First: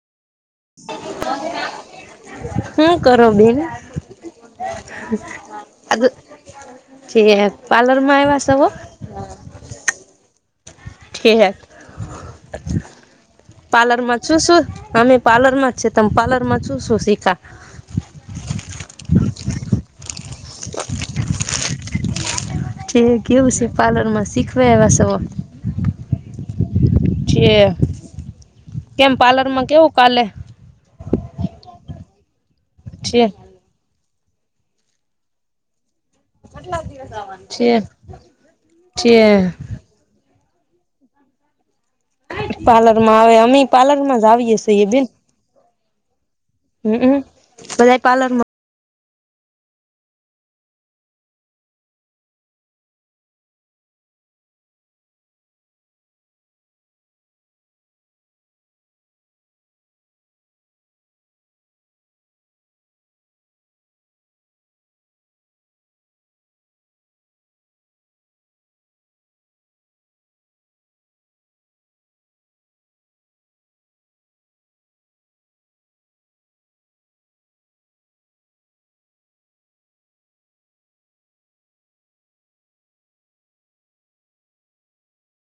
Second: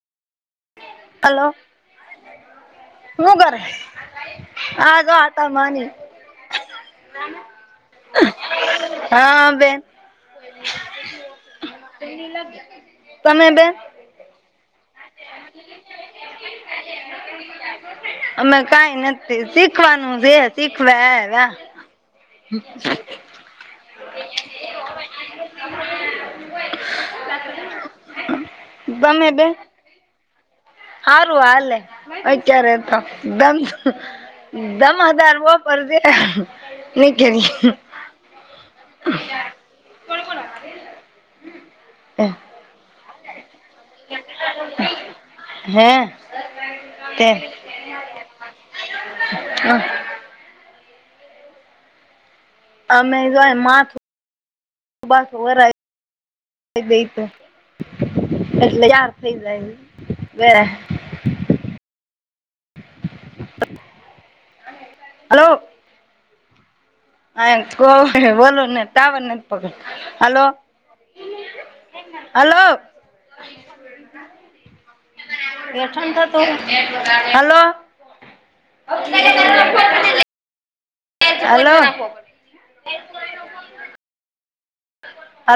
Hello [inaudible] હું કરો શું બેન કરે હા જો આટા મારી જે પાર્લરમાં આવા સવ હા બે ઠેક તમે એ બે શું શું અમે પાર્લર માં જ છે ત પાર્લર માં શું શું શીખા અમે કઈ નથી શીખવાનું છે શીખવાવે કે કેવું છે પાર્લર માં શીખવા એવા સ જે કેમ પાર્લર માં કેવું કાલે હારું હલે ક્યારેતો ઠેક દમ દમ હજાર બ પ ન ક ન ઠેક ઠેક પાર્લરમાં આવે અમી પાર્લર માં જ આવીય છે એ બેન હે હ બધા પાર્લરમાં હમ અમે જો માથ એટલે યાર થઈ જાય. હલો હ કો બોલોને ટાવર નથી પકડ હલો હલો બેઠ થતું હલો [inaudible] હલો હા